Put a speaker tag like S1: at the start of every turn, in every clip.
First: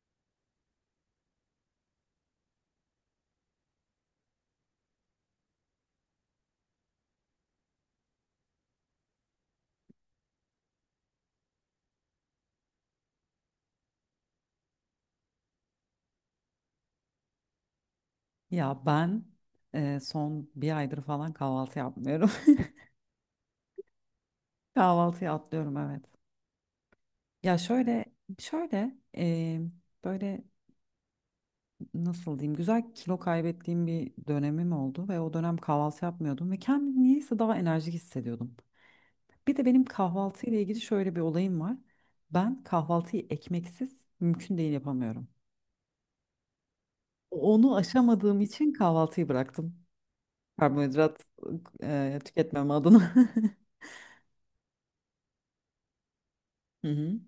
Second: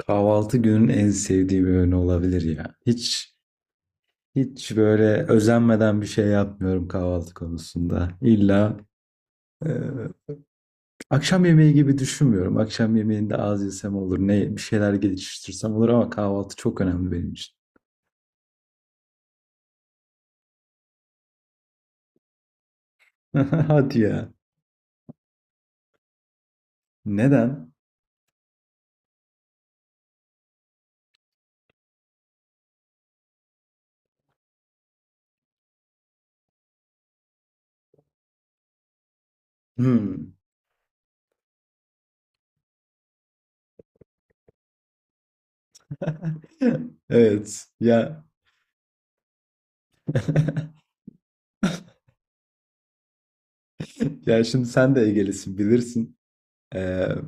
S1: Kahvaltı günün en sevdiği bir öğün olabilir ya. Hiç böyle özenmeden bir şey yapmıyorum kahvaltı konusunda. İlla e, akşam yemeği gibi düşünmüyorum. Akşam yemeğinde az yesem olur, ne bir şeyler geliştirsem olur ama kahvaltı çok önemli benim için.
S2: Ya ben son bir aydır falan kahvaltı yapmıyorum.
S1: Hadi ya.
S2: Kahvaltıyı atlıyorum, evet. Ya
S1: Neden?
S2: şöyle böyle nasıl diyeyim, güzel kilo kaybettiğim bir dönemim oldu ve o dönem kahvaltı yapmıyordum ve kendimi niyeyse daha enerjik hissediyordum. Bir de benim
S1: Hmm.
S2: kahvaltı ile ilgili şöyle bir olayım var. Ben kahvaltıyı ekmeksiz mümkün değil yapamıyorum.
S1: Evet.
S2: Onu
S1: Ya
S2: aşamadığım için kahvaltıyı bıraktım. Karbonhidrat tüketmem adına.
S1: ya şimdi sen de Ege'lisin bilirsin.
S2: Hı
S1: Ee,
S2: hı.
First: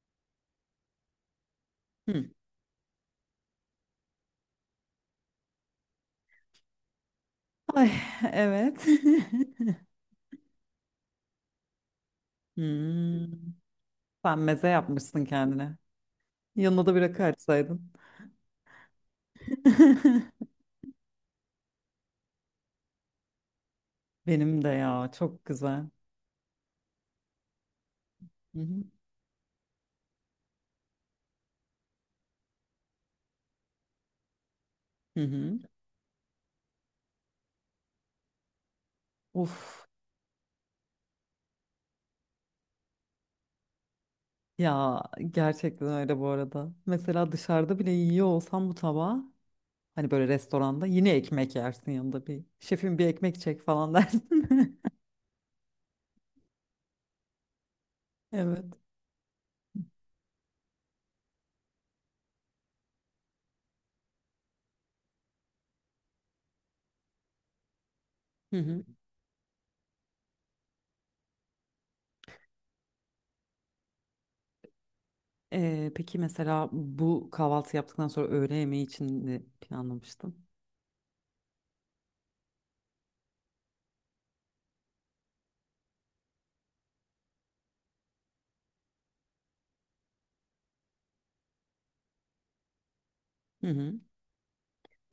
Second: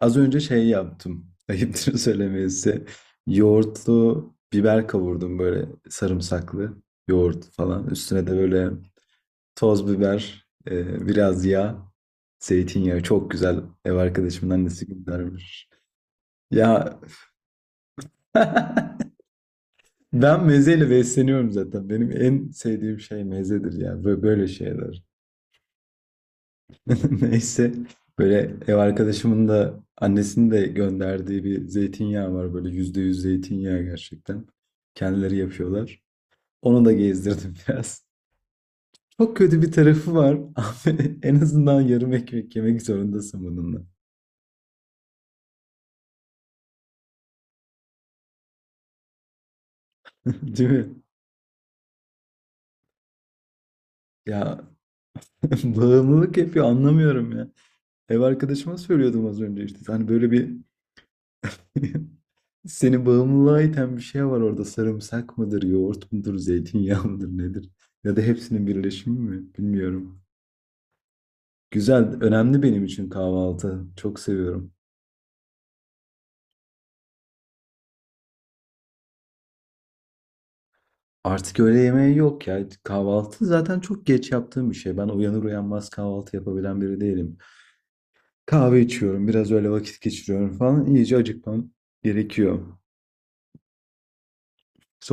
S1: Az önce şey yaptım. Ayıptır
S2: Hı.
S1: söylemesi. Yoğurtlu biber kavurdum böyle sarımsaklı yoğurt falan.
S2: Ay,
S1: Üstüne de böyle
S2: evet.
S1: toz biber, biraz yağ, zeytinyağı. Çok
S2: Hmm,
S1: güzel ev
S2: Sen
S1: arkadaşımın
S2: meze
S1: annesi
S2: yapmışsın
S1: göndermiş.
S2: kendine. Yanına da
S1: Ya
S2: bir rakı açsaydın.
S1: ben mezeyle besleniyorum zaten. Benim en sevdiğim şey mezedir ya. Böyle
S2: Benim de
S1: şeyler.
S2: ya çok güzel.
S1: Neyse böyle
S2: Hı
S1: ev
S2: hı.
S1: arkadaşımın da annesinin de gönderdiği bir zeytinyağı var, böyle %100 zeytinyağı gerçekten.
S2: Hı
S1: Kendileri
S2: hı.
S1: yapıyorlar. Onu da gezdirdim biraz. Çok kötü bir
S2: Uf
S1: tarafı var. Abi, en azından yarım ekmek yemek zorundasın bununla.
S2: ya, gerçekten öyle bu arada. Mesela dışarıda bile yiyor olsam bu tabağı, hani böyle
S1: Değil
S2: restoranda
S1: mi?
S2: yine ekmek yersin yanında, bir şefim bir ekmek çek falan
S1: Ya
S2: dersin.
S1: bağımlılık yapıyor, anlamıyorum ya. Ev
S2: Evet.
S1: arkadaşıma söylüyordum az önce işte. Hani böyle bir... Seni bağımlılığa iten bir şey var orada. Sarımsak mıdır, yoğurt mudur, zeytinyağı mıdır nedir? Ya da
S2: Hı
S1: hepsinin
S2: hı.
S1: birleşimi mi? Bilmiyorum. Güzel, önemli benim için kahvaltı. Çok seviyorum.
S2: Peki mesela bu kahvaltı yaptıktan sonra öğle yemeği için ne planlamıştın?
S1: Artık öğle yemeği yok ya. Kahvaltı zaten çok geç yaptığım bir şey. Ben uyanır uyanmaz kahvaltı yapabilen biri değilim. Kahve içiyorum, biraz öyle vakit geçiriyorum falan. İyice acıkmam gerekiyor.
S2: Hı hı.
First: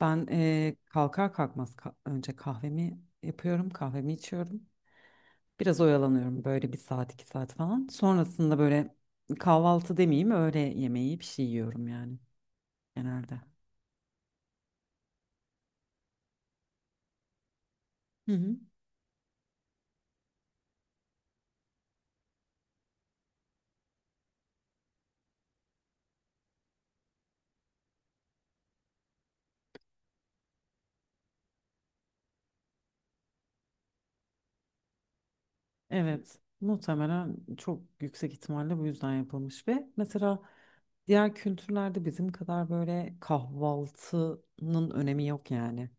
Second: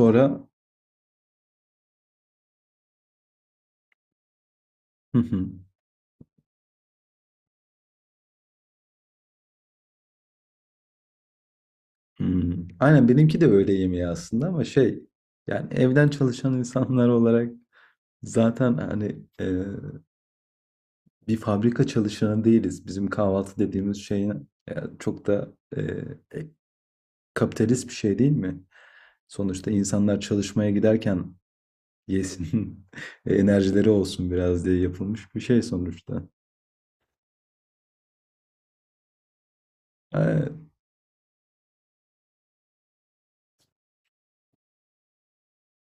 S2: Ben kalkar kalkmaz önce kahvemi yapıyorum, kahvemi içiyorum.
S1: Hı hı.
S2: Biraz oyalanıyorum böyle bir saat iki saat falan. Sonrasında böyle, kahvaltı demeyeyim öğle yemeği, bir şey yiyorum yani
S1: Hmm. Aynen benimki
S2: genelde.
S1: de öğle yemeği aslında ama şey... Yani evden çalışan insanlar olarak
S2: Hı hı.
S1: zaten hani bir fabrika çalışanı değiliz. Bizim kahvaltı dediğimiz şey çok da e, kapitalist bir şey değil mi? Sonuçta insanlar çalışmaya giderken yesin, enerjileri olsun biraz diye yapılmış bir şey sonuçta.
S2: Evet, muhtemelen çok yüksek ihtimalle bu yüzden yapılmış ve mesela
S1: E,
S2: diğer kültürlerde bizim kadar böyle kahvaltının önemi yok yani.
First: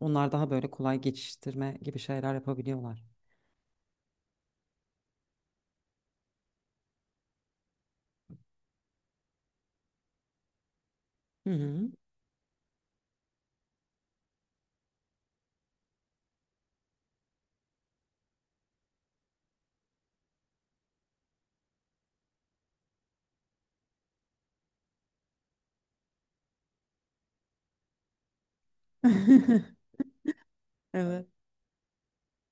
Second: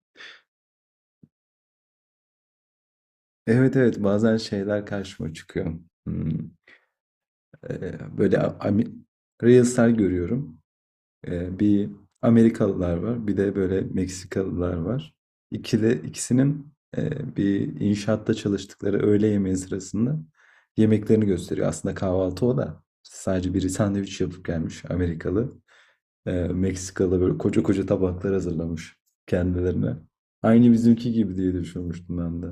S2: Onlar daha böyle kolay geçiştirme gibi şeyler yapabiliyorlar.
S1: evet evet, bazen şeyler karşıma çıkıyor. Hmm, böyle Reels'ler görüyorum.
S2: Hı
S1: Bir
S2: hı.
S1: Amerikalılar var, bir de böyle Meksikalılar var. İkili, ikisinin bir inşaatta çalıştıkları öğle yemeği sırasında yemeklerini gösteriyor. Aslında kahvaltı o da. Sadece biri sandviç yapıp gelmiş Amerikalı. Meksikalı böyle koca koca tabaklar hazırlamış kendilerine. Aynı bizimki
S2: Evet.
S1: gibi diye düşünmüştüm ben de.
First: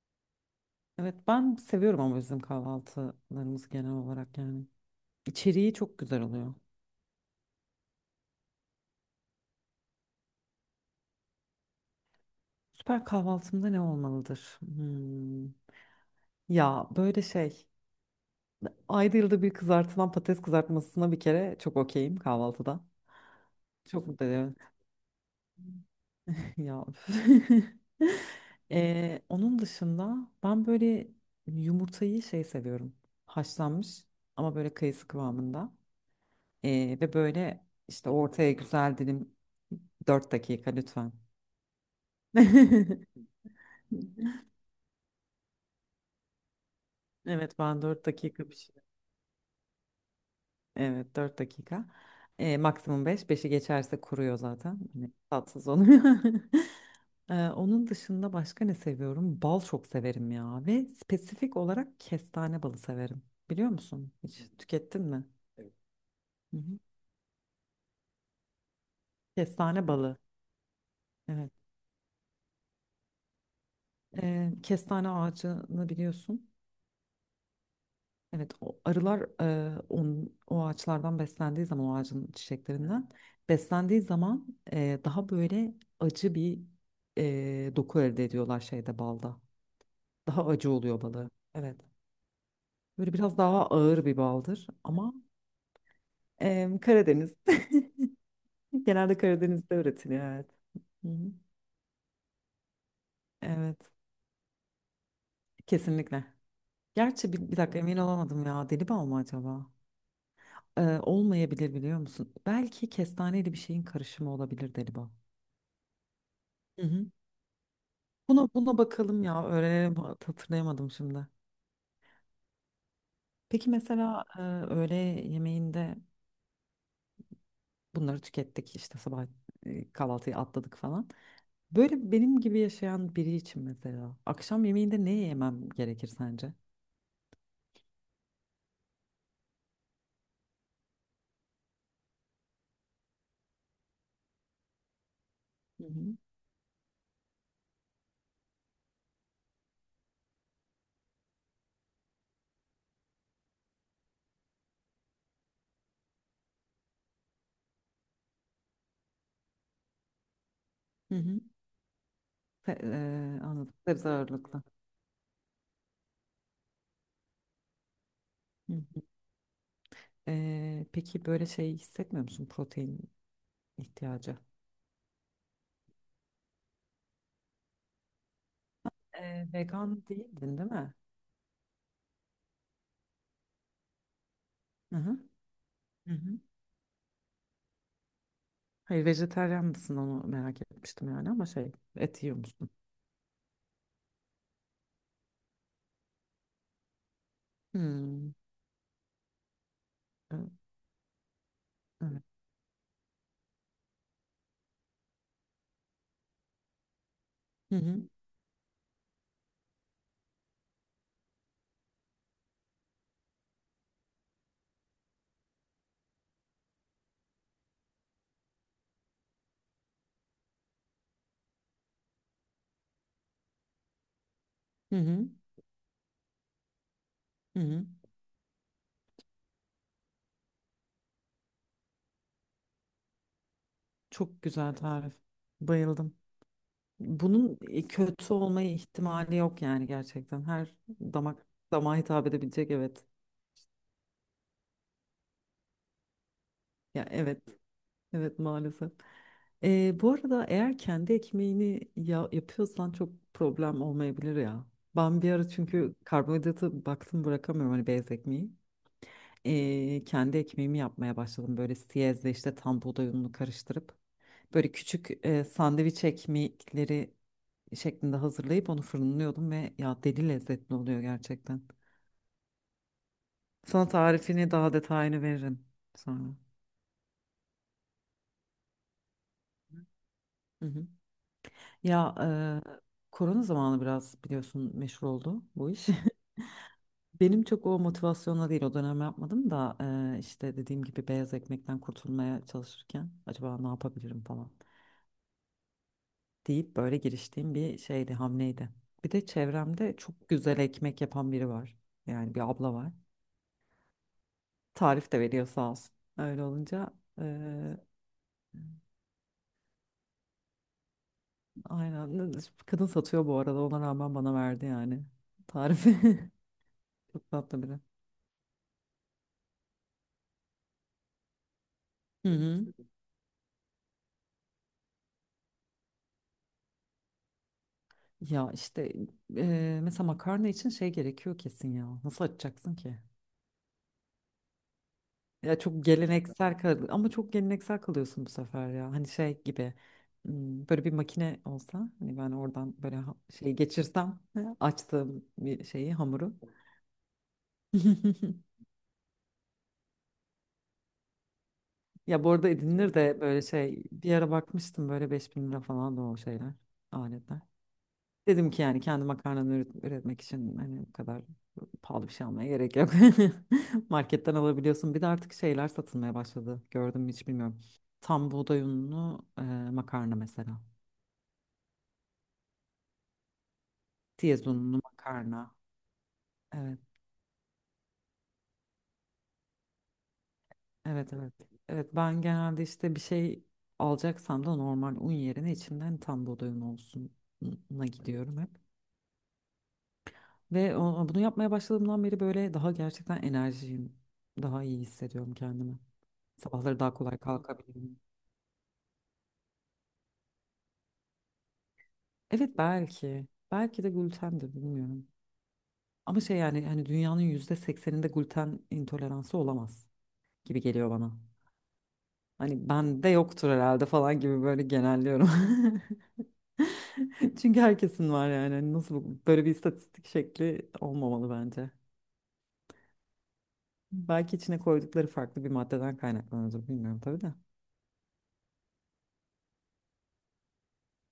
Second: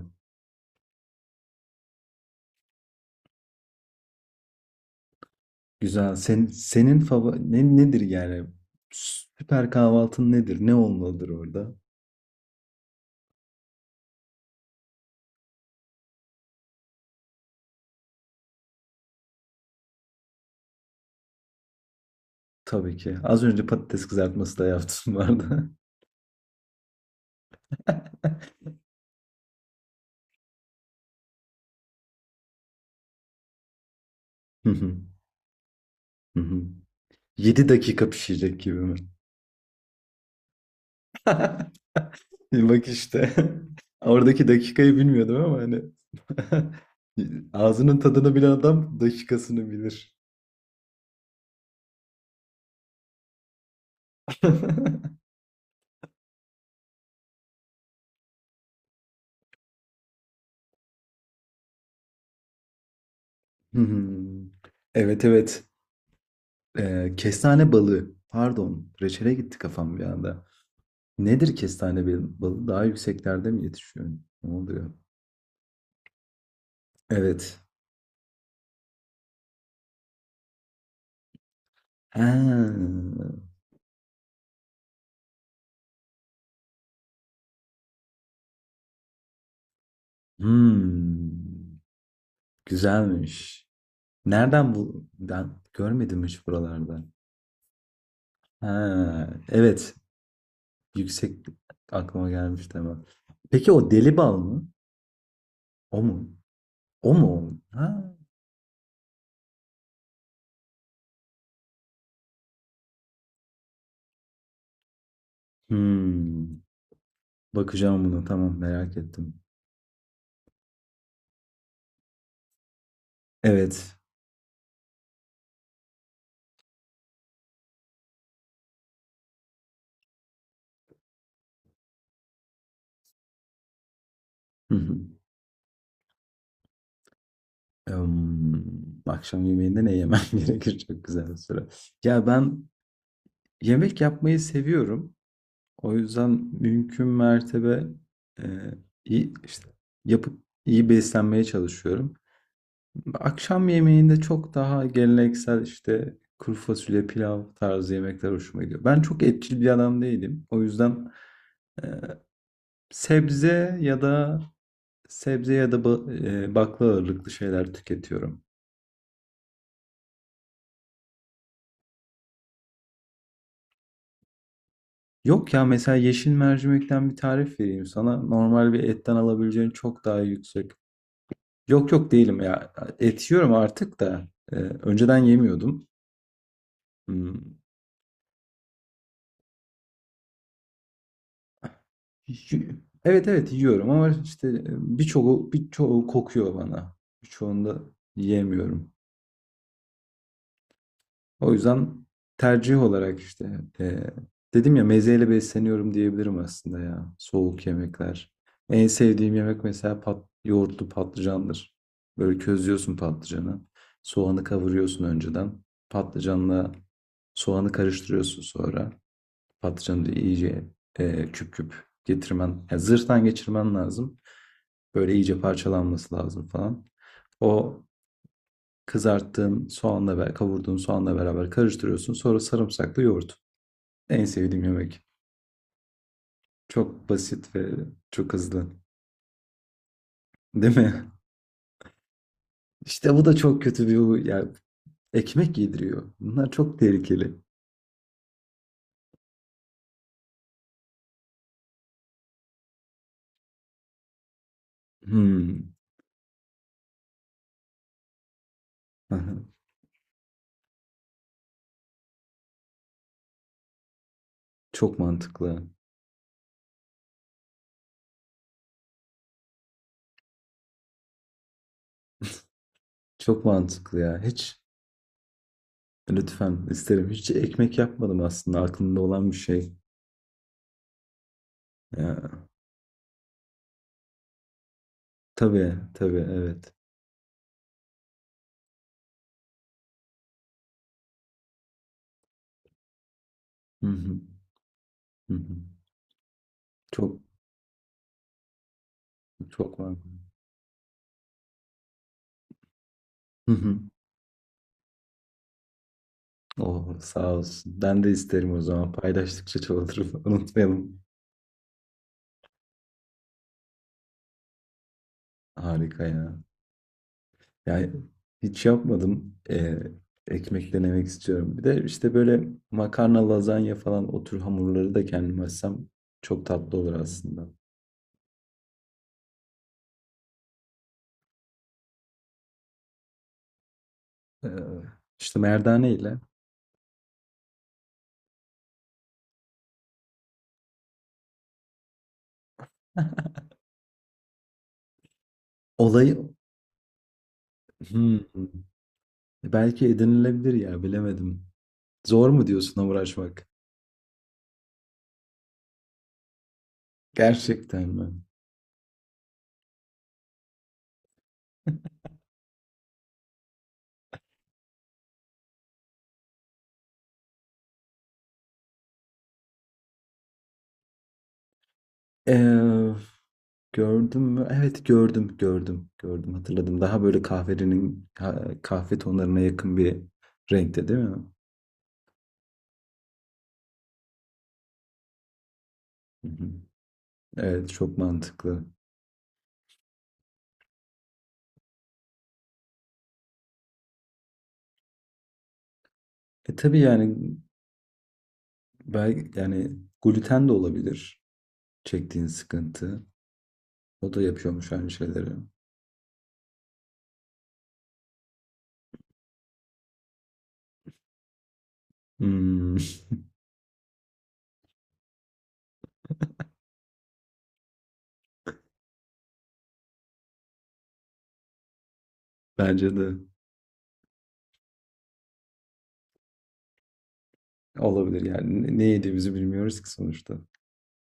S2: Evet, ben seviyorum ama bizim kahvaltılarımız genel olarak yani. İçeriği çok
S1: Güzel.
S2: güzel
S1: Sen,
S2: oluyor.
S1: senin favori nedir yani? Süper kahvaltın nedir? Ne olmalıdır orada?
S2: Süper kahvaltımda ne olmalıdır? Hmm. Ya böyle şey. Ayda yılda bir kızartılan patates kızartmasına bir kere çok okeyim kahvaltıda.
S1: Tabii ki. Az önce patates
S2: Çok mutlu ediyorum.
S1: kızartması da yaptım, vardı.
S2: Ya. Üf. Onun dışında ben böyle yumurtayı şey seviyorum. Haşlanmış ama
S1: Hı
S2: böyle
S1: hı.
S2: kayısı kıvamında.
S1: Hı hı.
S2: Ve böyle
S1: 7 dakika
S2: işte ortaya
S1: pişecek gibi mi?
S2: güzel dilim, 4 dakika lütfen.
S1: Bak işte. Oradaki dakikayı bilmiyordum ama hani
S2: Evet, ben
S1: ağzının
S2: 4
S1: tadını
S2: dakika
S1: bilen
S2: bir şey.
S1: adam dakikasını bilir.
S2: Evet, 4 dakika. Maksimum beş, beşi geçerse kuruyor zaten. Hani tatsız oluyor. Onun dışında başka ne seviyorum? Bal çok severim ya. Ve spesifik olarak kestane balı severim. Biliyor
S1: Hı hı.
S2: musun? Hiç tükettin mi?
S1: Evet evet.
S2: Hı hı.
S1: Kestane balığı. Pardon. Reçele gitti
S2: Kestane
S1: kafam bir
S2: balı.
S1: anda.
S2: Evet.
S1: Nedir kestane balığı? Daha yükseklerde mi yetişiyor? Ne
S2: Ee,
S1: oluyor?
S2: kestane ağacını biliyorsun.
S1: Evet.
S2: Evet, o arılar o ağaçlardan beslendiği zaman o
S1: Ha.
S2: ağacın çiçeklerinden beslendiği zaman daha böyle acı bir doku elde ediyorlar şeyde, balda. Daha acı oluyor balı.
S1: Hmm,
S2: Evet. Böyle biraz daha
S1: Güzelmiş.
S2: ağır bir baldır
S1: Nereden bu,
S2: ama
S1: ben görmedim hiç
S2: e,
S1: buralarda.
S2: Karadeniz genelde
S1: Ha,
S2: Karadeniz'de
S1: evet.
S2: üretiliyor, evet. Hı hı.
S1: Yüksek, aklıma gelmiş, tamam. Peki
S2: Evet,
S1: o deli bal mı? O mu?
S2: kesinlikle.
S1: O mu
S2: Gerçi
S1: o?
S2: bir dakika
S1: Ha.
S2: emin olamadım ya, deli bal mı acaba? Olmayabilir, biliyor musun? Belki kestaneyle bir şeyin karışımı olabilir deli bal.
S1: Hmm.
S2: Hı hı.
S1: Bakacağım buna.
S2: Buna
S1: Tamam,
S2: buna
S1: merak
S2: bakalım
S1: ettim.
S2: ya, öğrenelim, hatırlayamadım şimdi. Peki
S1: Evet.
S2: mesela öğle yemeğinde bunları tükettik işte, sabah kahvaltıyı atladık falan. Böyle benim gibi yaşayan biri için mesela akşam
S1: Hı hı.
S2: yemeğinde ne yemem gerekir sence?
S1: Emm, akşam yemeğinde ne yemem gerekir? Çok güzel bir soru. Ya ben yemek yapmayı seviyorum.
S2: Hı
S1: O
S2: hı.
S1: yüzden mümkün mertebe e, iyi işte yapıp iyi beslenmeye çalışıyorum. Akşam yemeğinde çok daha geleneksel işte kuru fasulye, pilav tarzı yemekler hoşuma gidiyor. Ben çok etçil bir adam değilim. O yüzden
S2: Hı hı.
S1: e,
S2: Se-
S1: sebze
S2: anladım.
S1: ya
S2: Sebze
S1: da
S2: ağırlıklı.
S1: sebze ya da bakla ağırlıklı şeyler tüketiyorum.
S2: Hı hı. Peki böyle şey hissetmiyor musun, protein ihtiyacı?
S1: Yok ya, mesela yeşil mercimekten bir tarif vereyim sana. Normal bir etten
S2: Ee,
S1: alabileceğin
S2: vegan
S1: çok daha
S2: değildin
S1: yüksek...
S2: değil mi?
S1: Yok yok, değilim ya. Et yiyorum artık da. Ee,
S2: Hı hı.
S1: önceden yemiyordum.
S2: Hı hı.
S1: Hmm.
S2: Hayır, vejetaryen mısın, onu merak etmiştim yani ama şey, et yiyor musun?
S1: Y- Evet evet yiyorum ama işte birçoğu kokuyor bana. Birçoğunda
S2: Hmm.
S1: yiyemiyorum.
S2: e-
S1: O yüzden
S2: Evet.
S1: tercih olarak işte dedim ya mezeyle besleniyorum diyebilirim aslında ya. Soğuk
S2: Hı hı.
S1: yemekler. En sevdiğim yemek mesela yoğurtlu patlıcandır. Böyle közlüyorsun patlıcanı. Soğanı kavuruyorsun önceden. Patlıcanla soğanı karıştırıyorsun sonra. Patlıcanı da iyice küp küp getirmen, yani zırhtan geçirmen lazım.
S2: Hı
S1: Böyle
S2: hı.
S1: iyice parçalanması lazım falan.
S2: Hı
S1: O
S2: hı.
S1: kızarttığın soğanla ve kavurduğun soğanla beraber karıştırıyorsun. Sonra sarımsaklı yoğurt. En
S2: Çok
S1: sevdiğim
S2: güzel
S1: yemek.
S2: tarif. Bayıldım.
S1: Çok basit
S2: Bunun
S1: ve çok
S2: kötü olma
S1: hızlı.
S2: ihtimali yok yani gerçekten. Her
S1: Değil mi?
S2: damak damağa hitap edebilecek, evet.
S1: İşte bu da çok kötü bir huy ya, ekmek yediriyor. Bunlar çok
S2: Ya
S1: tehlikeli.
S2: evet. Evet, maalesef. Bu arada eğer kendi ekmeğini ya yapıyorsan çok problem olmayabilir ya. Ben bir ara
S1: Hmm.
S2: çünkü karbonhidratı baktım bırakamıyorum hani beyaz ekmeği. Kendi ekmeğimi yapmaya başladım böyle siyezle işte tam buğday ununu karıştırıp böyle
S1: Çok
S2: küçük
S1: mantıklı.
S2: sandviç ekmekleri şeklinde hazırlayıp onu fırınlıyordum ve ya deli lezzetli oluyor gerçekten.
S1: Çok
S2: Sana
S1: mantıklı ya.
S2: tarifini,
S1: Hiç...
S2: daha detayını veririm sonra.
S1: Lütfen isterim. Hiç ekmek yapmadım, aslında aklımda olan bir şey.
S2: Hı hı. Ya
S1: Ya,
S2: korona zamanı biraz biliyorsun, meşhur oldu bu
S1: tabii
S2: iş.
S1: tabii evet.
S2: Benim çok o motivasyonla değil o dönem yapmadım da işte dediğim gibi beyaz ekmekten kurtulmaya çalışırken acaba ne
S1: Hı hı,
S2: yapabilirim falan
S1: hı hı.
S2: deyip böyle
S1: Çok
S2: giriştiğim bir şeydi, hamleydi. Bir de
S1: çok var.
S2: çevremde çok güzel ekmek yapan biri var. Yani bir abla var.
S1: Hı hı.
S2: Tarif de veriyor, sağ olsun. Öyle olunca
S1: Oh, sağ
S2: eee,
S1: olsun. Ben de isterim o zaman. Paylaştıkça çoğalır. Unutmayalım.
S2: aynen, kadın satıyor bu arada, ona rağmen bana verdi yani tarifi.
S1: Harika ya.
S2: Çok tatlı biri.
S1: Yani hiç yapmadım. Ekmek denemek istiyorum. Bir de işte
S2: Hı
S1: böyle
S2: hı.
S1: makarna, lazanya falan, o tür hamurları da kendim açsam çok tatlı olur aslında.
S2: Ya işte mesela makarna için şey gerekiyor kesin ya. Nasıl açacaksın ki?
S1: Ee, işte
S2: Ya çok
S1: merdane ile.
S2: geleneksel kal ama çok geleneksel kalıyorsun bu sefer ya. Hani şey gibi, böyle bir makine olsa hani ben oradan böyle şey geçirsem, ha, açtığım bir şeyi,
S1: Olayı...
S2: hamuru.
S1: Hmm. Belki edinilebilir ya, bilemedim.
S2: Ya
S1: Zor
S2: bu
S1: mu
S2: arada
S1: diyorsun
S2: edinilir de böyle
S1: uğraşmak?
S2: şey, bir ara bakmıştım böyle 5000 lira falan da o şeyler, aletler.
S1: Gerçekten mi?
S2: Dedim ki yani kendi makarnamı üretmek için hani bu kadar pahalı bir şey almaya gerek yok. Marketten alabiliyorsun. Bir de artık şeyler satılmaya başladı. Gördüm mü hiç bilmiyorum. Tam buğday unlu makarna mesela.
S1: Ee, gördüm mü?
S2: Tiyaz unlu
S1: Evet, gördüm
S2: makarna.
S1: gördüm gördüm,
S2: Evet,
S1: hatırladım. Daha böyle kahve tonlarına yakın bir renkte değil
S2: evet,
S1: mi?
S2: evet. Evet, ben genelde işte bir şey alacaksam da normal un yerine içinden tam
S1: Hı hı.
S2: buğday unu
S1: Evet,
S2: olsun'a
S1: çok
S2: gidiyorum hep.
S1: mantıklı.
S2: Ve bunu yapmaya başladığımdan beri böyle daha gerçekten enerjiyim. Daha iyi hissediyorum kendimi.
S1: Tabii
S2: Sabahları daha
S1: yani,
S2: kolay kalkabilirim.
S1: belki yani gluten de olabilir çektiğin
S2: Evet
S1: sıkıntı.
S2: belki. Belki de
S1: O da
S2: glutendir,
S1: yapıyormuş aynı
S2: bilmiyorum.
S1: şeyleri.
S2: Ama şey yani hani dünyanın %80'inde gluten intoleransı olamaz gibi geliyor bana. Hani
S1: Hmm,
S2: bende yoktur herhalde falan gibi böyle genelliyorum. Çünkü herkesin var yani. Hani nasıl böyle bir istatistik şekli olmamalı bence.
S1: bence de
S2: Belki içine koydukları farklı bir maddeden kaynaklanıyordur, bilmiyorum tabii de.
S1: olabilir yani, ne yediğimizi bilmiyoruz ki sonuçta.